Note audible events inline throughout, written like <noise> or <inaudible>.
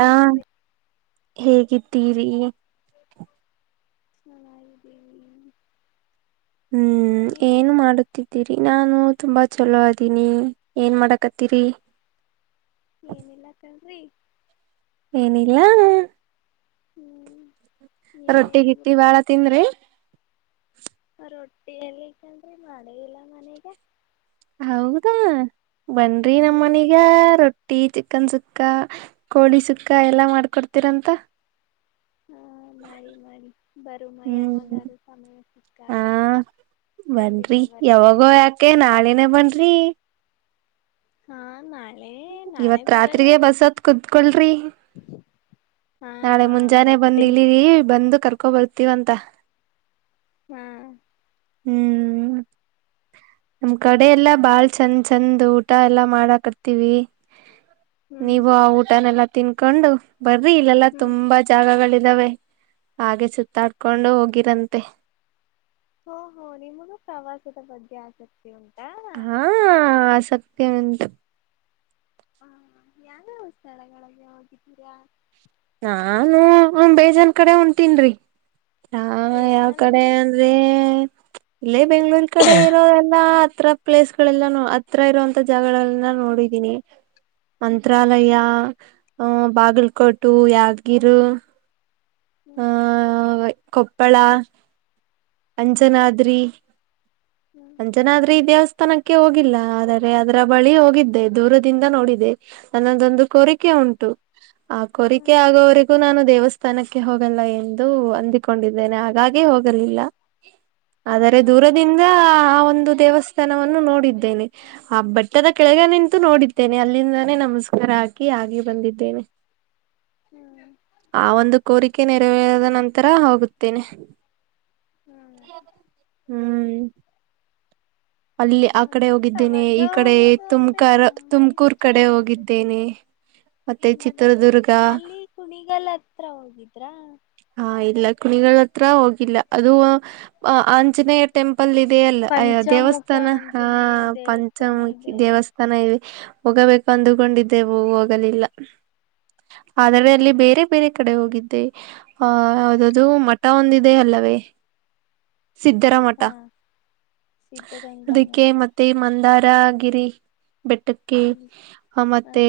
ಹಾ ನಮಸ್ತೆ ಹೇಗಿದ್ದೀರಿ. ಹ್ಮ ಹ್ಮ್ ನೀವು ಏನು ಮಾಡು ಕತ್ತಿದ್ದೀರಿ ನಾನು ತುಂಬಾ ಚಲೋ ಆದೀನಿ ಏನ್ ಮಾಡಕತ್ತೀರಿ ಏನಿಲ್ಲಕಣ್ರೀ. ಏನಿಲ್ಲ. ಹ್ಮ್ ನೀವೇ ರೊಟ್ಟಿ ಗಿಟ್ಟಿ ಹೇಳ್ಬೇಕು ಬಾಳ ತಿಂದ್ರಿ. ರೊಟ್ಟಿಲ್ಲಿಗಂದ್ರೆ ಮಾಡ ಇಲ್ಲ ಮನೆಗೆ. ಹೌದಾ ಬನ್ರೀ ನಮ್ಮ ಹ್ಮ್ ಮನಿಗೆ ರೊಟ್ಟಿ. ಟೀ ಚಿಕನ್ ಸುಕ್ಕಾ ಕೋಳಿ ಸುಕ್ಕಾ ಎಲ್ಲಾ ಮಾಡ್ಕೊಡ್ತೀರಂತ. ಹಾ ಮಾಡಿ ಮಾಡಿ ಬರುಮ ಹ್ಮ್ ಯಾವಾಗಾದೂ ಸಮಯ ಹಾ ಸಿಕ್ಕಾಗ ಖಂಡಿತ ಬರುತ್ತೇನೆ. ನಾಳೆನೆ ಬನ್ರಿ. ಹಾ ನಾ. ಇವತ್ ರಾತ್ರಿಗೆ ಬಸ್ ಹತ್ಕೊಂಡು ಕುೂತ್ಕೊಳ್ರಿ. <inaudible> ನಾಳೆ ಮುಂಜಾನೆ ಬಂದ ಬರ್ತೀನಿ ಇಳಿರಿ ಬಂದು ಕರ್ಕೊಬರ್ತೀವಂತ ಹಾ ಹ್ಮ್. ನಮ್ ಕಡೆ ಎಲ್ಲಾ ಬಾಳ್ ಚೆಂದ್ ಚಂದ್ ಊಟ ಎಲ್ಲಾ ಮಾಡಕತೀವಿ. ಹ್ಮ್ ನೀವು ಆ ಊಟನೆೆಲ್ಲಾ ತಿನ್ಕೊಂಡು ಬರ್ರಿ ಇಲ್ಲೆಲ್ಲ ಹ್ಮ್ ತುಂಬಾ ಜಾಗಗಳಿದಾವೆ. ಹಾಗೆ ಸುತ್ತಾಡ್ಕೊಂಡು ಹೋಗಿರಂತೆ. ಓಹೋ ನಿಮಗೂ ಪ್ರವಾಸದ ಬಗ್ಗೆ ಆಸಕ್ತಿ ಉಂಟಾ. ಹಾ ಹ ಆಸಕ್ತಿ ಉಂಟು. ಹಾ ಯಾವ್ಯಾವ ಸ್ಥಳಗಳನ್ನ ಹೋಗಿದ್ದೀರಾ. ನಾನು ಬೇಜನ್ ಕಡೆ ಹೊಂಟೀನಿರೀ ಯಾವ ಬೇಜಾನ್ ಕಡೆ. ಅಂದ್ರೆ ಇಲ್ಲೇ ಬೆಂಗ್ಗಳೂರ್ ಕಡೆ ಇರೋ ಎಲ್ಲ ಹತ್ರ. ಪ್ಲೇಸ್ಗಳೆಲ್ಲ ಹತ್ರ ಇರುವಂತ ಜಾಗಗಳಲ್ಲ ನೋಡಿದೀನಿ ಹ್ಮ್ ಮಂತ್ರಾಲಯ. ಹಾ ಬಾಗಲಕೋಟ್ ಯಾದಾಗಿರ್ ಹ್ಮ್ ಕೊಪ್ಪಳ ಹ್ಮ್ ಅಂಜನಾದ್ರಿ. ಹ್ಮ್ ಅಂಜನಾದ್ರೆ ಈ ದೇವಸ್ಥಾನಕ್ಕೆ ಹೋಗಿಲ್ಲ ಆದರೆ ಅದ್ರ ಬಳಿ ಹೋಗಿದ್ದೆ ದೂರದಿಂದ ನೋಡಿದ್ದೆ. ಅನ್ನೊದೊಂದು ಕೊರಿಕೆ ಉಂಟು ಆ ಹ್ಮ್ ಕೋರಿಕೆ ಆಗೋವರಿಗು. ನಾನು ದೇವಸ್ಥಾನಕ್ಕೆ ಹೋಗಲ್ಲ ಎಂದು ಅಂದಿಕೊಂಡಿದ್ದೇನೆ ಹಾಗಾಗಿ ಹೋಗಲಿಲ್ಲ. ಹಾ ಆದರೆ ಹಾ ಹಾ ದೂರದಿಂದ ಆ ಒಂದು ದೇವಸ್ಥಾನವನ್ನು ನೋಡಿದ್ದೇನೆ. ಆ ಬೆಟ್ಟದ ಕೆಳಗ ನಿಂತು ನೋಡಿದ್ದೇನೆ ಅಲ್ಲಿಂದಾನೇ ನಮಸ್ಕಾರ ಹಾಕಿ ಹಾಗೆ ಬಂದಿದ್ದೇನೆ. ಹ್ಮ್ ಆ ಒಂದು ಕೋರಿಕೆ ನೆರವೇರಿದ ನಂತರ ಹೋಗುತ್ತೇನೆ. ಹ್ಮ ಹ್ಮ್ ಅಲ್ಲಿ ಆ ಕಡೆ ಆದ್ರೂ ಹೋಗಿದ್ದೇನೆ ಪ್ರವಾಸ ಈ ಕಡೆ ಹೋಗೋದು ಅಂದ್ರೆ ತುಮ್ಕ ತುಂಬಾ ತುಮ್ಕೂರ್ ಇಷ್ಟ ಕಡೆ ಆಗುತ್ತೆ ಹೋಗಿದ್ದೇನೆ. ಮತ್ತೆ ಹ್ಮ್ ಚಿತ್ರದುರ್ಗ ಅಲ್ಲಿ ಕುಣಿಗಲ್ ಹತ್ರ ಹೋಗಿದ್ರ. ಹಾ ಇಲ್ಲ ಕುಣಿಗಲ್ ಹತ್ರ ಹೋಗಿಲ್ಲ ಅದು ಆ ಅಂಜನೇಯ್ ಟೆಂಪಲ್ ಇದೆ ಅಲ್ಲ ಅಯ್ ಪಂಚಮುಖ ದೇವಸ್ಥಾನ ಹ ಆಂಜನೇಯ ದೇವಸ್ಥಾನ ಪಂಚಮುಖಿ ಇದೆ ಅಲ್ಲ ದೇವಸ್ ತನಯ್ ಹೋಗಬೇಕು ಅಂದಕೊಂಡಿದ್ದೆವು ಹೋಗಲಿಲ್ಲ. ಹಾ ಆದರೆ ಅಲ್ಲಿ ಬೇರೆ ಬೇರೆ ಕಡೆ ಹೋಗಿದ್ದೆ ಆ ಯಾವ್ದದು ಮಠ ಒಂದಿದೆ ಅಲ್ಲವೇ ಸಿದ್ದರ ಮಠ ಹಾ ಸಿದ್ಧಗಂಗಾ ಅದಕ್ಕೆ ಮಠ ಮ ತ್ತೆ ಮಂದಾರಗಿರಿ ಬೆಟ್ಟಕ್ಕೆ ಇಲ್ಲಿ ಆ ಹಾ ಮತ್ತೆ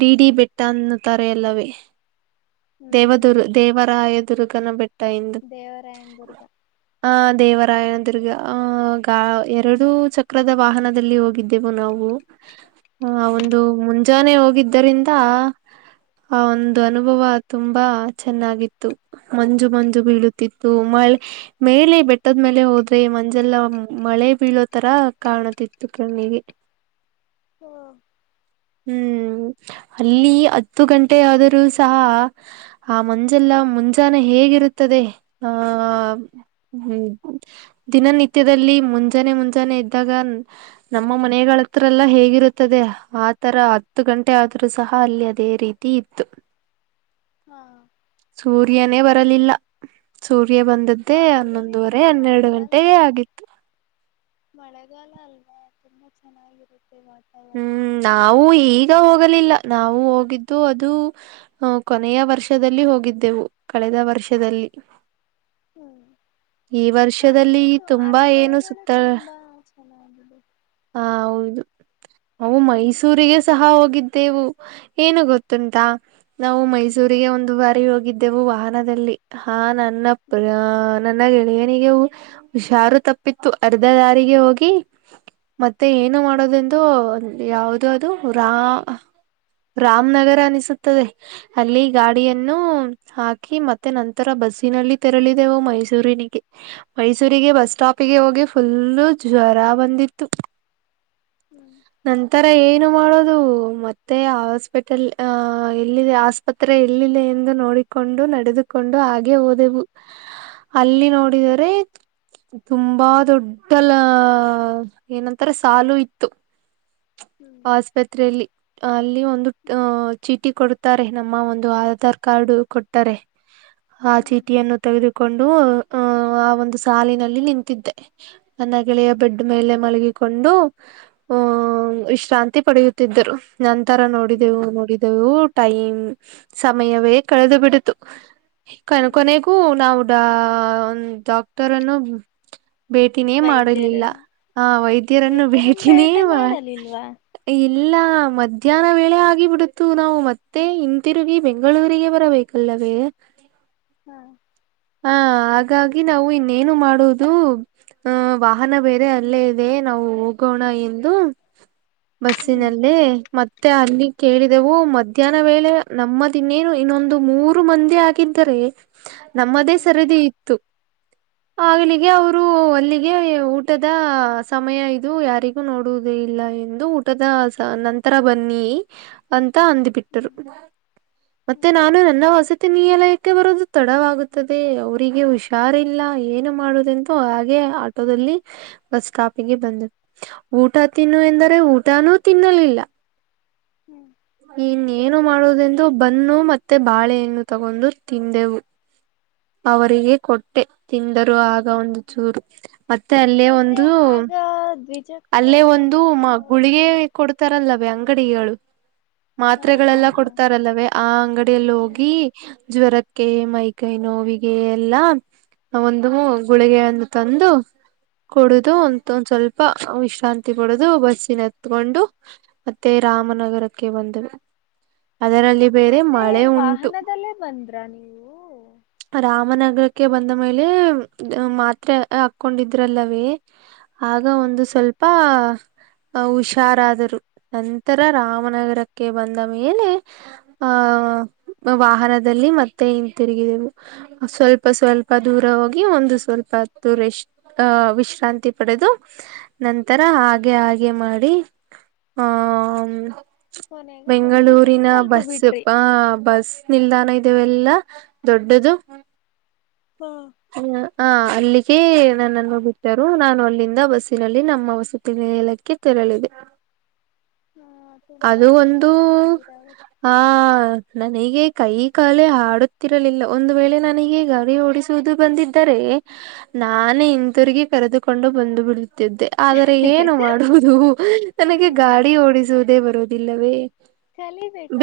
ಡಿಡಿ ಬೆಟ್ಟ ಅನ್ನುತ್ತಾರೆ ಅಲ್ಲವೇ ಹ್ಮ್ ಹ್ಮ್ ದೇವದುರ್ ದೇವರಾಯ ದುರ್ಗನ ಬೆಟ್ಟ ಎಂದು ದೇವರಾಯನ್ ದುರ್ಗ ಆ ದೇವರಾಯನ ದುರ್ಗ ಆಹ ಗ ಎರಡು ಚಕ್ರದ ವಾಹನದಲ್ಲಿ ಹೋಗಿದ್ದೆವು ನಾವು. <inaudible> ಹ ಒಂದು ಮುಂಜಾನೆ ಹೋಗಿದ್ದರಿಂದ ಆ ಒಂದು ಹ್ಮ್ ಅನುಭವ ಆ ತುಂಬಾ ಚೆನ್ನಾಗಿತ್ತು ಮಂಜು ಮಂಜು ಬೀಳುತ್ತಿತ್ತು ಮಳ್ ಮೇಲೆ ಬೆಟ್ಟದ್ ಮೇಲೆ ಹೋದ್ರೆ ಮಂಜೆಲ್ಲ ಮಳೆ ಬೀಳೋ ತರ ಕಾಣುತಿತ್ತು. ತು ಕಣ್ಣಿಗೆ ಹೊ ಹ್ಮ್ ಅಲ್ಲಿ ಹತ್ತು ಗಂಟೆ ಆದರೂ ಸಹ ಆ ಮಂಜೆಲ್ಲ ಮುಂಜಾನೆ ಹೇಗಿರುತ್ತದೆ ಆ ಹ್ಮ್ ದಿನನಿತ್ಯದಲ್ಲಿ ಮುಂಜಾನೆ ಮುಂಜಾನೆ ಇದ್ದಾಗ ನಮ್ಮ ಮನೆಗಳತ್ರ ಎಲ್ಲ ಹೇಗಿರುತ್ತದೆ ಆತರ ಹತ್ತು ಗಂಟೆ ಆದರೂ ಸಹ ಅಲ್ಲಿ ಅದೇ ರೀ ತೀ ಇತ್ತು. ಹಾ ಸೂರ್ಯನೇ ಬರಲಿಲ್ಲ ಸೂರ್ಯ ಬಂದುದ್ ಮತ್ತೆ ಆದ್ರೂ ಈಗ ಹನ್ನೊಂದುವರೆ ಹನ್ನೆರಡು ಮಳೆಗಾಲ ಗಂಟೆಗೆ ಅಲ್ ಆಗಿತ್ತು. ಮಳೆಗಾಲ ಅಲ್ವಾ ತುಂಬಾ ಚೆನ್ನಾಗಿರುತ್ತೆ ವಾ ಹ್ಮ್ ನಾವು ಈಗ ಹೋಗಲಿಲ್ಲ ನಾವು ಹೋಗಿದ್ದು ಅದು ಹ ಕೊನೆಯ ವರ್ಷದಲ್ಲಿ ಹೋಗಿದ್ದೆವು ಕಳೆದ ವರ್ಷದಲ್ಲಿ. ಹ್ಮ್ ಈ ವರ್ಷದಲ್ಲಿ ಆದ್ರುದ್ದು ತುಂಬಾ ಏನು ಅನುಭವಗಳು ತುಂಬಾ ಚೆನ್ನಾಗಿದೆ. ಹ ಹೌದು ಅವು ಮೈಸೂರಿಗೆ ಹ್ಮ್ ಸಹ ಹೋಗಿದ್ದೆವು. ಏನು ಗೊತ್ತುಂಟಾ ನಾವು ಮೈಸೂರಿಗೆ ಒಂದು ಬಾರಿ ಹೋಗಿದ್ದೆವು ವಾಹನದಲ್ಲಿ ಹಾ ನನ್ನಪಯ ನನ್ನ ಗೆಳೆಯನಿಗೆ ಹುಷಾರು ತಪ್ಪಿತ್ತು ಅರ್ಧ ದಾರಿಗೆ ಹೋಗಿ ಮತ್ತೆ ಏನು ಹ್ಮ್ ಮಾಡೋದೆ ಅಲ್ ಯಾವ್ದ್ ಯಾವ್ದು ರ ರಾಮನಗರ ಅನಿಸು ತದೆ ಅಲ್ಲಿ ಹ್ಮ್ ಗಾಡಿಯನ್ನು ಹಾಕಿ ಮತ್ತೆ ನಂತರ ಬಸ್ಸಿನಲ್ಲಿ ತೆರಳಿದೆವು ಮೈಸೂರಿನಿಗೆ ಮೈಸೂರಿಗೆ ಹ್ಮ್ ಹ್ಮ್ ಬಸ್ ಸ್ಟಾಪ್ ಪ್ಪಿಗೆ ಹೋಗಿ ಫುಲ್ಲು ಜ್ವರ ಬಂದಿತ್ತು. ಹ್ಮ್ ನಂತರ ಏನು ಮಾಡೋದು ಮತ್ತೆ ಹಾಸ್ಪೆಟಲ್ ಅ ಎಲ್ಲಿದೆ ಆಸ್ ಹತ್ರ ಎಲ್ಲಿಲ್ಲ ಎಂದು ನೋಡಿಕೊಂಡು ನಡೆದುಕೊಂಡು ಹಾಗೆ ಹೋದೆವು. <inaudible> <inaudible> ಅಲ್ಲಿ ನೋಡಿದರೆ ತುಂಬಾ ದೊಡ್ಡ ಲ ಏನಂತಾರೆ ಸಾಲು ಇತ್ತು. ಹ್ಮ್ ಆಸ್ಪತ್ರೆಯಲ್ಲಿ ಅಲ್ಲಿ ಒಂದು ಅ ಹ್ಮ್ ಚೀಟಿ ಕೊಡುತ್ತಾರೆ ನಮ್ಮ ಒಂದು ಆಧಾರ್ ಕಾರ್ಡ್ ಕೊಟ್ಟರೆ, ಆ ಹ್ಮ್ ಚೀಟಿಯನ್ನು ತೆಗೆದುಕೊಂಡು ಕೊಂಡು ಆ ಹ ಆ ಒಂದು ಸಾಲಿನಲ್ಲಿ ನಿಂತಿದ್ದೆ. ನನ್ನ ಗೆಳೆಯ ಹ್ಮ್ ಬೆಡ್ ಮೇಲೆ ಮಲಗಿಕೊಂಡು ಹ ವಿಶ್ರಾಂತಿ ಪಡೆಯುತ್ತಿದ್ದರು ನಂತರ ಹ್ಮ್ ನೋಡಿದೆವು ನೋಡಿದೆವು ಟೈಮ್ ಸಮಯವೇ ಕಳೆದು ಬಿಡುತು ಕೋನ್ ಹ್ಮ್ ಕೊನೆಗೂ ನಾವು <unintelligible> ಒಂದ್ ಡಾಕ್ಟರ್ನ್ನು ಭೇಟಿನೇ ಮಾಡಲಿಲ್ಲ ವೈದ್ಯರನ್ನು ಆ ವೈದ್ಯರನ್ನು ಭೇಟಿನೇ ಬೇಟೆ ಮಾಡ್ ಮಾಡಲಿಲ್ವಾ ಇಲ್ಲ ಮಧ್ಯಾಹ್ನ ವೇಳೆ ಆಗಿಬಿಡುತು ನಾವು ಮತ್ತೆ ಹಂತಿರುಗಿ ಬೆಂಗಳೂರಿಗೆ ಬರಬೇಕು. ಕಲ್ಲವೇ ಹಾ ಹಾ ಹಾಗಾಗಿ ನಾವು ಇನ್ನೇನು ಮಾಡುವುದು ಹ ವಾಹನ ಬೇರೆ ಅಲ್ಲೇ ಇದೆ ನಾವು ಹೋಗೋಣ ಎಂದು ಹ್ಮ್ ಬಸ್ಸಿನಲ್ಲಿ ಮತ್ತ ಮತ್ತೆ ಅಲ್ಲಿ ಕೇಳಿದೆವು ಮಧ್ಯಾಹ್ನ ವೇಳೆ ನಮ್ಮದ ಇನ್ನೇನು ಇನ್ನೊಂದು ಮೂರು ಮಂದಿ ಆಗಿದ್ದರೆ ನಮ್ಮದೇ ಹ್ಮ್ ಸರದಿ ಇತ್ತು ಹ್ಮ್ ಆಗಲಿಗೆ ಅವರು <unintelligible> ಅಲ್ಲಿಗೆ ಊಟದ ಸಮಯ ಇದು ಯಾರಿಗೂ ನೋಡುವುದ ಇಲ್ಲ ಎಂದು ಊಟದ ನಂತರ ಬನ್ನಿ ಅಂತ ಅಂದಬಿಟ್ಟರು ಹ್ಮ್ ಮತ್ತೆ ಹ್ಮ್ ನಾನು ನನ್ನ ವಸತಿ ನಿಲಯಕ್ಕೆ ಬರೋದು ತಡವಾಗುತ್ತದೆ ಅವರಿಗೆ ಹುಷಾರಿಲ್ಲ ಏನು ಮಾಡುದೆಂತ ಹಾಗೆ ಆಟೋದಲ್ಲಿ ಬಸ್ ಸ್ಟಾಪಿಗೆ ಬಂದು ಊಟ ತಿನ್ನು ಎಂದರೆ ಊಟಾನೂ ತಿನ್ನಲಿಲ್ಲ. ಹ್ಮ್ <unintelligible> ಏನು ಮಾಡೋದೆಂದು ಬನ್ನು ಮತ್ತೆ ಬಾಳೆೆಯನ್ನು ತಗೊಂಡು ತಿಂದೆವು. ಅವರಿಗೆ ಕೊಟ್ಟೆ ತಿಂದರು ಆಗ ಒಂದು ಚೂರು. ಮತ್ತೆ ಅಲ್ಲೇ ಮತ್ತೆ ಒಂದು ಆಗ ದ್ವಿಚಕ್ರ ಅಲ್ಲೇ ಒಂದು ವಾಹನ ಮ ಗುಳಿಗೆ ಓಡಿಸಲು ಕೊಡ್ತಾರಲ್ಲವೇ ಅಂಗಡಿಗಳು ಹಾ ಹ ಮಾತ್ರೆಗಳೆಲ್ಲ ಕೊಡ್ ಇತಾರಲ್ಲವೇ ಆ ಅಂಗಡಿಯಲ್ಲಿ ಹ ಹೋಗಿ ಜ್ವರಕ್ಕೆ ಮೈ ಕೈ ನೋವಿಗೆ ಎಲ್ಲಾ ಒಂದು ಗುಳಿಗೆಯೊಂದು ತಂದು ಕೊಡುದು ಹ ಒಂತ ಒಂದ ಸ್ವಲ್ಪ ವಿಶ್ರಾಂತಿ ಕೊಡುದು ಬಸ್ಸಿನ ಹತ್ಕೊಂಡು ಮತ್ತೆ ರಾಮನಗರಕ್ಕೆ ಬಂದೇವು ಅದರಲ್ಲಿ ಬೇರೆ ಮತ್ತೆ ಮಳೆ ಉಂಟು ವಾಹನದಲ್ಲೇ ಬಂದ್ರಾ ನೀವು ರಾಮನಗರಕ್ಕೆ ಬಂದ ಮೇಲೆ ಮಾತ್ರೆ ಹಾಕ್ಕೊಂಡಿದ್ರಲ್ಲವೇ ಆಗ ಹ ಒಂದು ಸ್ವಲ್ಪ ಹುಷಾರಾದರು. ನಂತರ ರಾಮನಗರ ಕೆ ಬಂದ ಮೇಲೆ ಆಹ್ ವಾಹನದಲ್ಲಿ ಮತ್ತೆ ಇ ತಿರುಗಿದೆವು ಸ್ವಲ್ಪ ಸ್ವಲ್ಪ ದೂರ ಹೋಗಿ ಒಂದು ಸ್ವಲ್ಪ ಹತ್ತು ರಷ್ಟ ಹ ವಿಶ್ರಾಂತಿ ಪಡೆದು ನಂತರ ಹಾಗೆ ಹಾಗೆ ಮಾಡಿ ಹ ಕೊನೆಗೂ ಬೆಂಗಳೂರು ಬೆಂಗಳೂರಿನ ತಲುಪ ಬಸ್ ಬಿಟ್ರಿ ಪ ಬಸ್ ನಿಲ್ದಾಣ ಇದವೆೆಲ್ಲಾ ದೊಡ್ಡದು ಹಾ <unintelligible> ಹ ಹ ಅಲ್ಲಿಗೆ ನನ್ನನ್ನು ಬಿಟ್ಟರು ನಾನು ಅಲ್ಲಿಂದ ಬಸ್ಸಿನಲ್ಲಿ ನಮ್ಮ ವಸತಿ ನಿಲಯಕ್ಕೆ ತೆರಳಿದೆ ಹಾ ತುಂಬಾ ಅದು ಒಂದು ಕಷ್ಟಪಟ್ಟಿದ್ದೀರಾ ಹಾ ನನೀಗೆ ಕೈ ಕಾಲೆ ಹಾಡು ತ್ತಿರಲಿಲ್ಲ ಒಂದು ವೇಳೆ ನನಗೆ ಗಾಡಿ ಓಡಿಸುವುದು ಬಂದಿದ್ದರೆ ನಾನೇ ಹಿಂತಿರುಗಿ ಕರೆದುಕೊಂಡು ಬಂದು ಬಿಡುತ್ತಿದ್ದೆ. ಆದರೆ ಏನು ಮಾಡುವುದು ನನಗೆ ಹ ಗಾಡಿ ಓಡಿಸುವುದೇ ಬರುದಿಲ್ಲವೇ.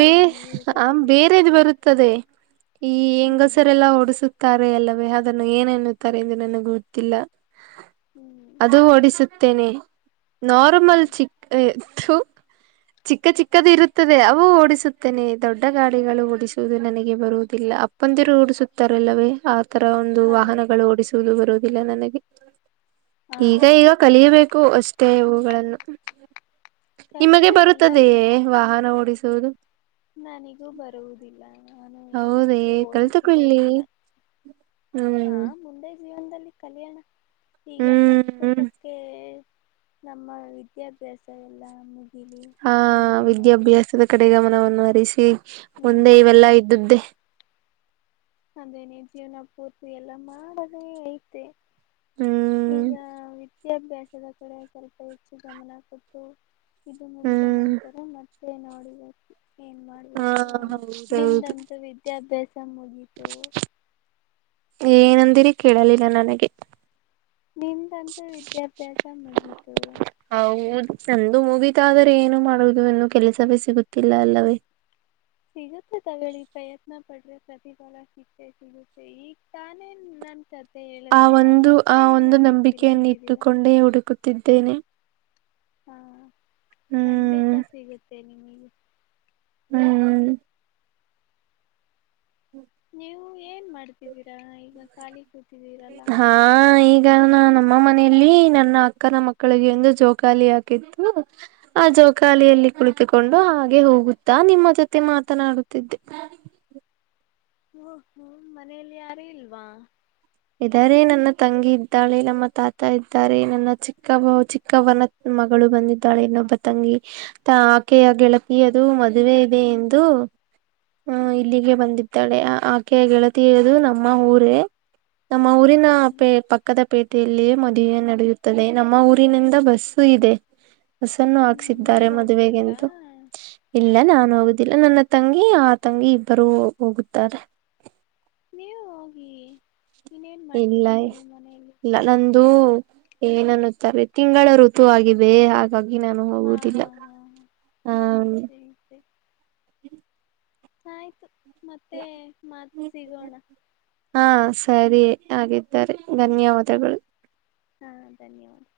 ಬೇ ನೀವು ಆ ಬೇರೆದು ಕಲಿಬೇಕಿತ್ತು ಬರುತ್ತದೆ. ಈ ಹ್ಮ್ ಹೆಂಗಸರೆಲ್ಲ ಓಡಿಸುತ್ ತ್ತಾರೆ ಅಲ್ಲವೇ ಅದನ್ನು ಏನೆನ್ನುತ್ತಾರೆ ಎಂದು ನನಗ್ ಗೊತ್ತಿಲ್ಲ. ಹ್ಮ್ ಅದು ಓಡಿಸುತ್ತೇನೆ ಹ್ಮ್ ನಾರ್ಮಲ್ ಚಿಕ್ ಏಯ್ ಥು ಚಿಕ್ಕ ಚಿಕ್ಕದು ಇರುತ್ತದೆ ಅವು ಓಡಿಸುತ್ತೇನೆ ದೊಡ್ಡ ಗಾಡಿಗಳು ಓಡಿಸುವುದು ನನಗೆ ಬರು ಅಪ್ಪಂದಿರು ಓಡಿಸುತ್ತಾರಲ್ಲವೇ ಆ ತರ ಒಂದು ಹಾ ವಾಹನಗಳು ಓಡಿಸು <unintelligible> ಬರುವುದಿಲ್ಲ ನನಗೆ ಹಾ ಈಗ ಈಗ ಕಲಿಯಬೇಕು ಅಷ್ ತ್ತೆ ಇವುಗಳನ್ನು ನಿಮಗೆ ಕಲೀರಿ ಎಲ್ಲಾ ಬರುತ್ತದೆಯೇ ವಾಹನ ಓಡಿಸುವುದು. ನನಿಗೂ ಬರುವುದಿಲ್ಲ ನಾನು ಯಾವತ್ತೂ ಓಡಿಸಲೇ ಇಲ್ಲ. ಹ್ ಹಾ ಮುಂದೆ ಜೀವನದಲ್ಲಿ ಕಲಿಯೋಣ ಈಗ ಹ್ಮ್ ಹ್ಮ್ ಪ್ರಸ್ತುತಕ್ಕೆ ನಮ್ಮ ವಿದ್ಯಾಭ್ಯಾಸ ಎಲ್ಲ ಮುಗಿಲಿ ಹಾ ಆಮೇಲೆ ನೋಡು ವಿದ್ಯಾಭ್ಯಾಸದ ಕಡೆ ಗಮನವನ್ನು ಹರಿಸಿ ಮುಂದೆ ಹ್ಮ್ ಇವೆಲ್ಲಾ ಇದ್ದಿದ್ದೆ. ಅದೇನೆ ಜೀವನ ಪೂರ್ತಿ ಎಲ್ಲ ಮಾಡದೇ ಐತೆ. ಹ್ಮ್ ಈಗ ವಿದ್ಯಾಭ್ಯಾಸದ ಕಡೆ ಸ್ವಲ್ಪ ಹೆಚ್ಚು ಗಮನ ಕೊಟ್ಟು ಇದು ಮುಗಿದ ಹ್ಮ್ ನಂತರ ಮತ್ತೆ ನೋಡ್ಬೇಕು ಏನ್ ಮಾಡ್ ಹಾ ಬೇಕು ಹೌದೌದು ನಿಮ್ದಂತೂ ವಿದ್ಯಾಭ್ಯಾಸ ಮುಗಿತು. ಏನಂದಿರಿ ಕೇಳಲಿಲ್ಲ ನನಗೆ ನಿಮ್ದಂತೂ ವಿದ್ಯಾಭ್ಯಾಸ ಮುಗಿತು. ಹೌದ್ ನಂದು ಮುಗಿತಾದರೆ ಏನು ಮಾಡುವುದು ಇನ್ನು ಕೆಲಸವೇ ಸಿಗುತ್ತಿಲ್ಲ ಅಲ್ಲವೇ. ಸಿಗುತ್ತೆ ತಗೊಳ್ಳಿ ಪ್ರಯತ್ನ ಪಟ್ರೆ ಪ್ರತಿಫಲ ಸಿಕ್ಕೇ ಸಿಗುತ್ತೆ ಈಗ್ ತಾನೇ ನನ್ ಕ ಆ ಒಂದು ಆ ಒಂದು ನಂಬಿಕೆಯನ್ನ ಅಂತಿದ್ದೀರ ಇಟ್ಟುಕೊಂಡೇ ಹುಡುಕುತ್ತಿದ್ದೇನೆ. ಹಾ ಹ್ಮ್ ಖಂಡಿತ ಸಿಗುತ್ತೆ ನಿಮಗೆ. ಹ್ಮ್ ಹ್ಮ ನೀವು ಏನ್ ಮಾಡ್ತಿದ್ದೀರಾ ಈಗ ಖಾಲಿ ಕೂತಿದ್ದೀರಲ್ಲ. ಹ ಈಗ ನಾ ನಮ್ಮ ಮನೆಯಲ್ಲಿ ನನ್ನ ಅಕ್ಕನ ಮಕ್ಕಳಿಗೆ ಒಂದು ಜೋಕಾಲಿ ಹಾಕಿತ್ ಹ್ಮ ಆ ಜೊಕಾಲಿಯಲ್ಲಿ ಕುಳಿ ತಿಕೊಂಡು ಹಾಗೆ ಹೋಗುತ್ತಾ ನಿಮ್ಮ ಜೊತೆ ಮಾತನಾಡುತ್ತಿದ್ದೆ. ಓ ಹೊ ಮನೆಯಲ್ಲಿ ಯಾರು ಇಲ್ವ. ಇದಾರೆ ನನ್ನ ತಂಗಿ ಇದ್ದಾಳೆ ನಮ್ಮ ತಾತ ಇದ್ದಾರೆ ನನ್ನ ಚಿಕ್ಕ ಚಿಕ್ಕಮ್ಮ ಚಿಕ್ಕವ್ವನ ಮಗಳು ಬಂದಿದ್ದಾಳೆ ಇನ್ನೊಬ್ಬ ತಂಗಿ. ಆಕೆಯ ಗೆಳತಿಯದು ಮದುವೆ ಇದೆ ಎಂದು ಹ ಹ್ಮ್ ಇಲ್ಲಿಗೆ ಬಂದಿದ್ದಾಳೆ ಆಕೆ ಗೆಳತಿಯದು ನಮ್ಮ ಊರೇ ನಮ್ಮ ಊರಿನ ಹ್ಮ್ ಪೇ ಪಕ್ಕದ ಪೇ ಟೆಯಲ್ಲಿಯೇ ಮದುವೆ ನಡೆಯುತ್ತದೆ ನಮ್ಮ ಊರಿನಿಂದ ಬಸ್ಸು ಇದೆ. ಬಸನ್ನು ಹ್ಮ್ ಹಾಕ್ಸಿದ್ದಾರೆ ನೀವ್ ಹೋಗ್ಬೇಕಾ ಮದುವೆಗೆಂದು. ಇಲ್ಲ ನಾನು ಹೋಗುದಿಲ್ಲ ನನ್ನ ತಂಗಿ ಆ ತಂಗಿ ಇಬ್ಬರು ಹೊ ಹೋಗುತ್ತಾರೆ. ನೀವು ಹೋಗೀ ಇನ್ನೇನ್ ಮಾಡ್ತೀರಾ ನೀವು ಮನೆಯಲ್ಲಿದ್ದು. ಅದೂ ಏನ್ನನ್ನುತ್ತಾರೆ ತಿಂಗಳ ಋತು ಆಗಿದೆ ಅ ಗಾಗಿ ನಾನು ಹಾ ಹೋಗುದಿಲ್ಲ ಹಾ ಹಾ ಹಾ ಹಾಂ. <unintelligible> ಆಯ್ತು ಮತ್ತೆ ಮತ್ ಸಿಗೋಣ. ಹಾಂ ಸರಿ ಆಗಿದ್ದರೆ ಧನ್ಯವಾದಗಳು. ಹಾಂ ಧನ್ಯವಾದ್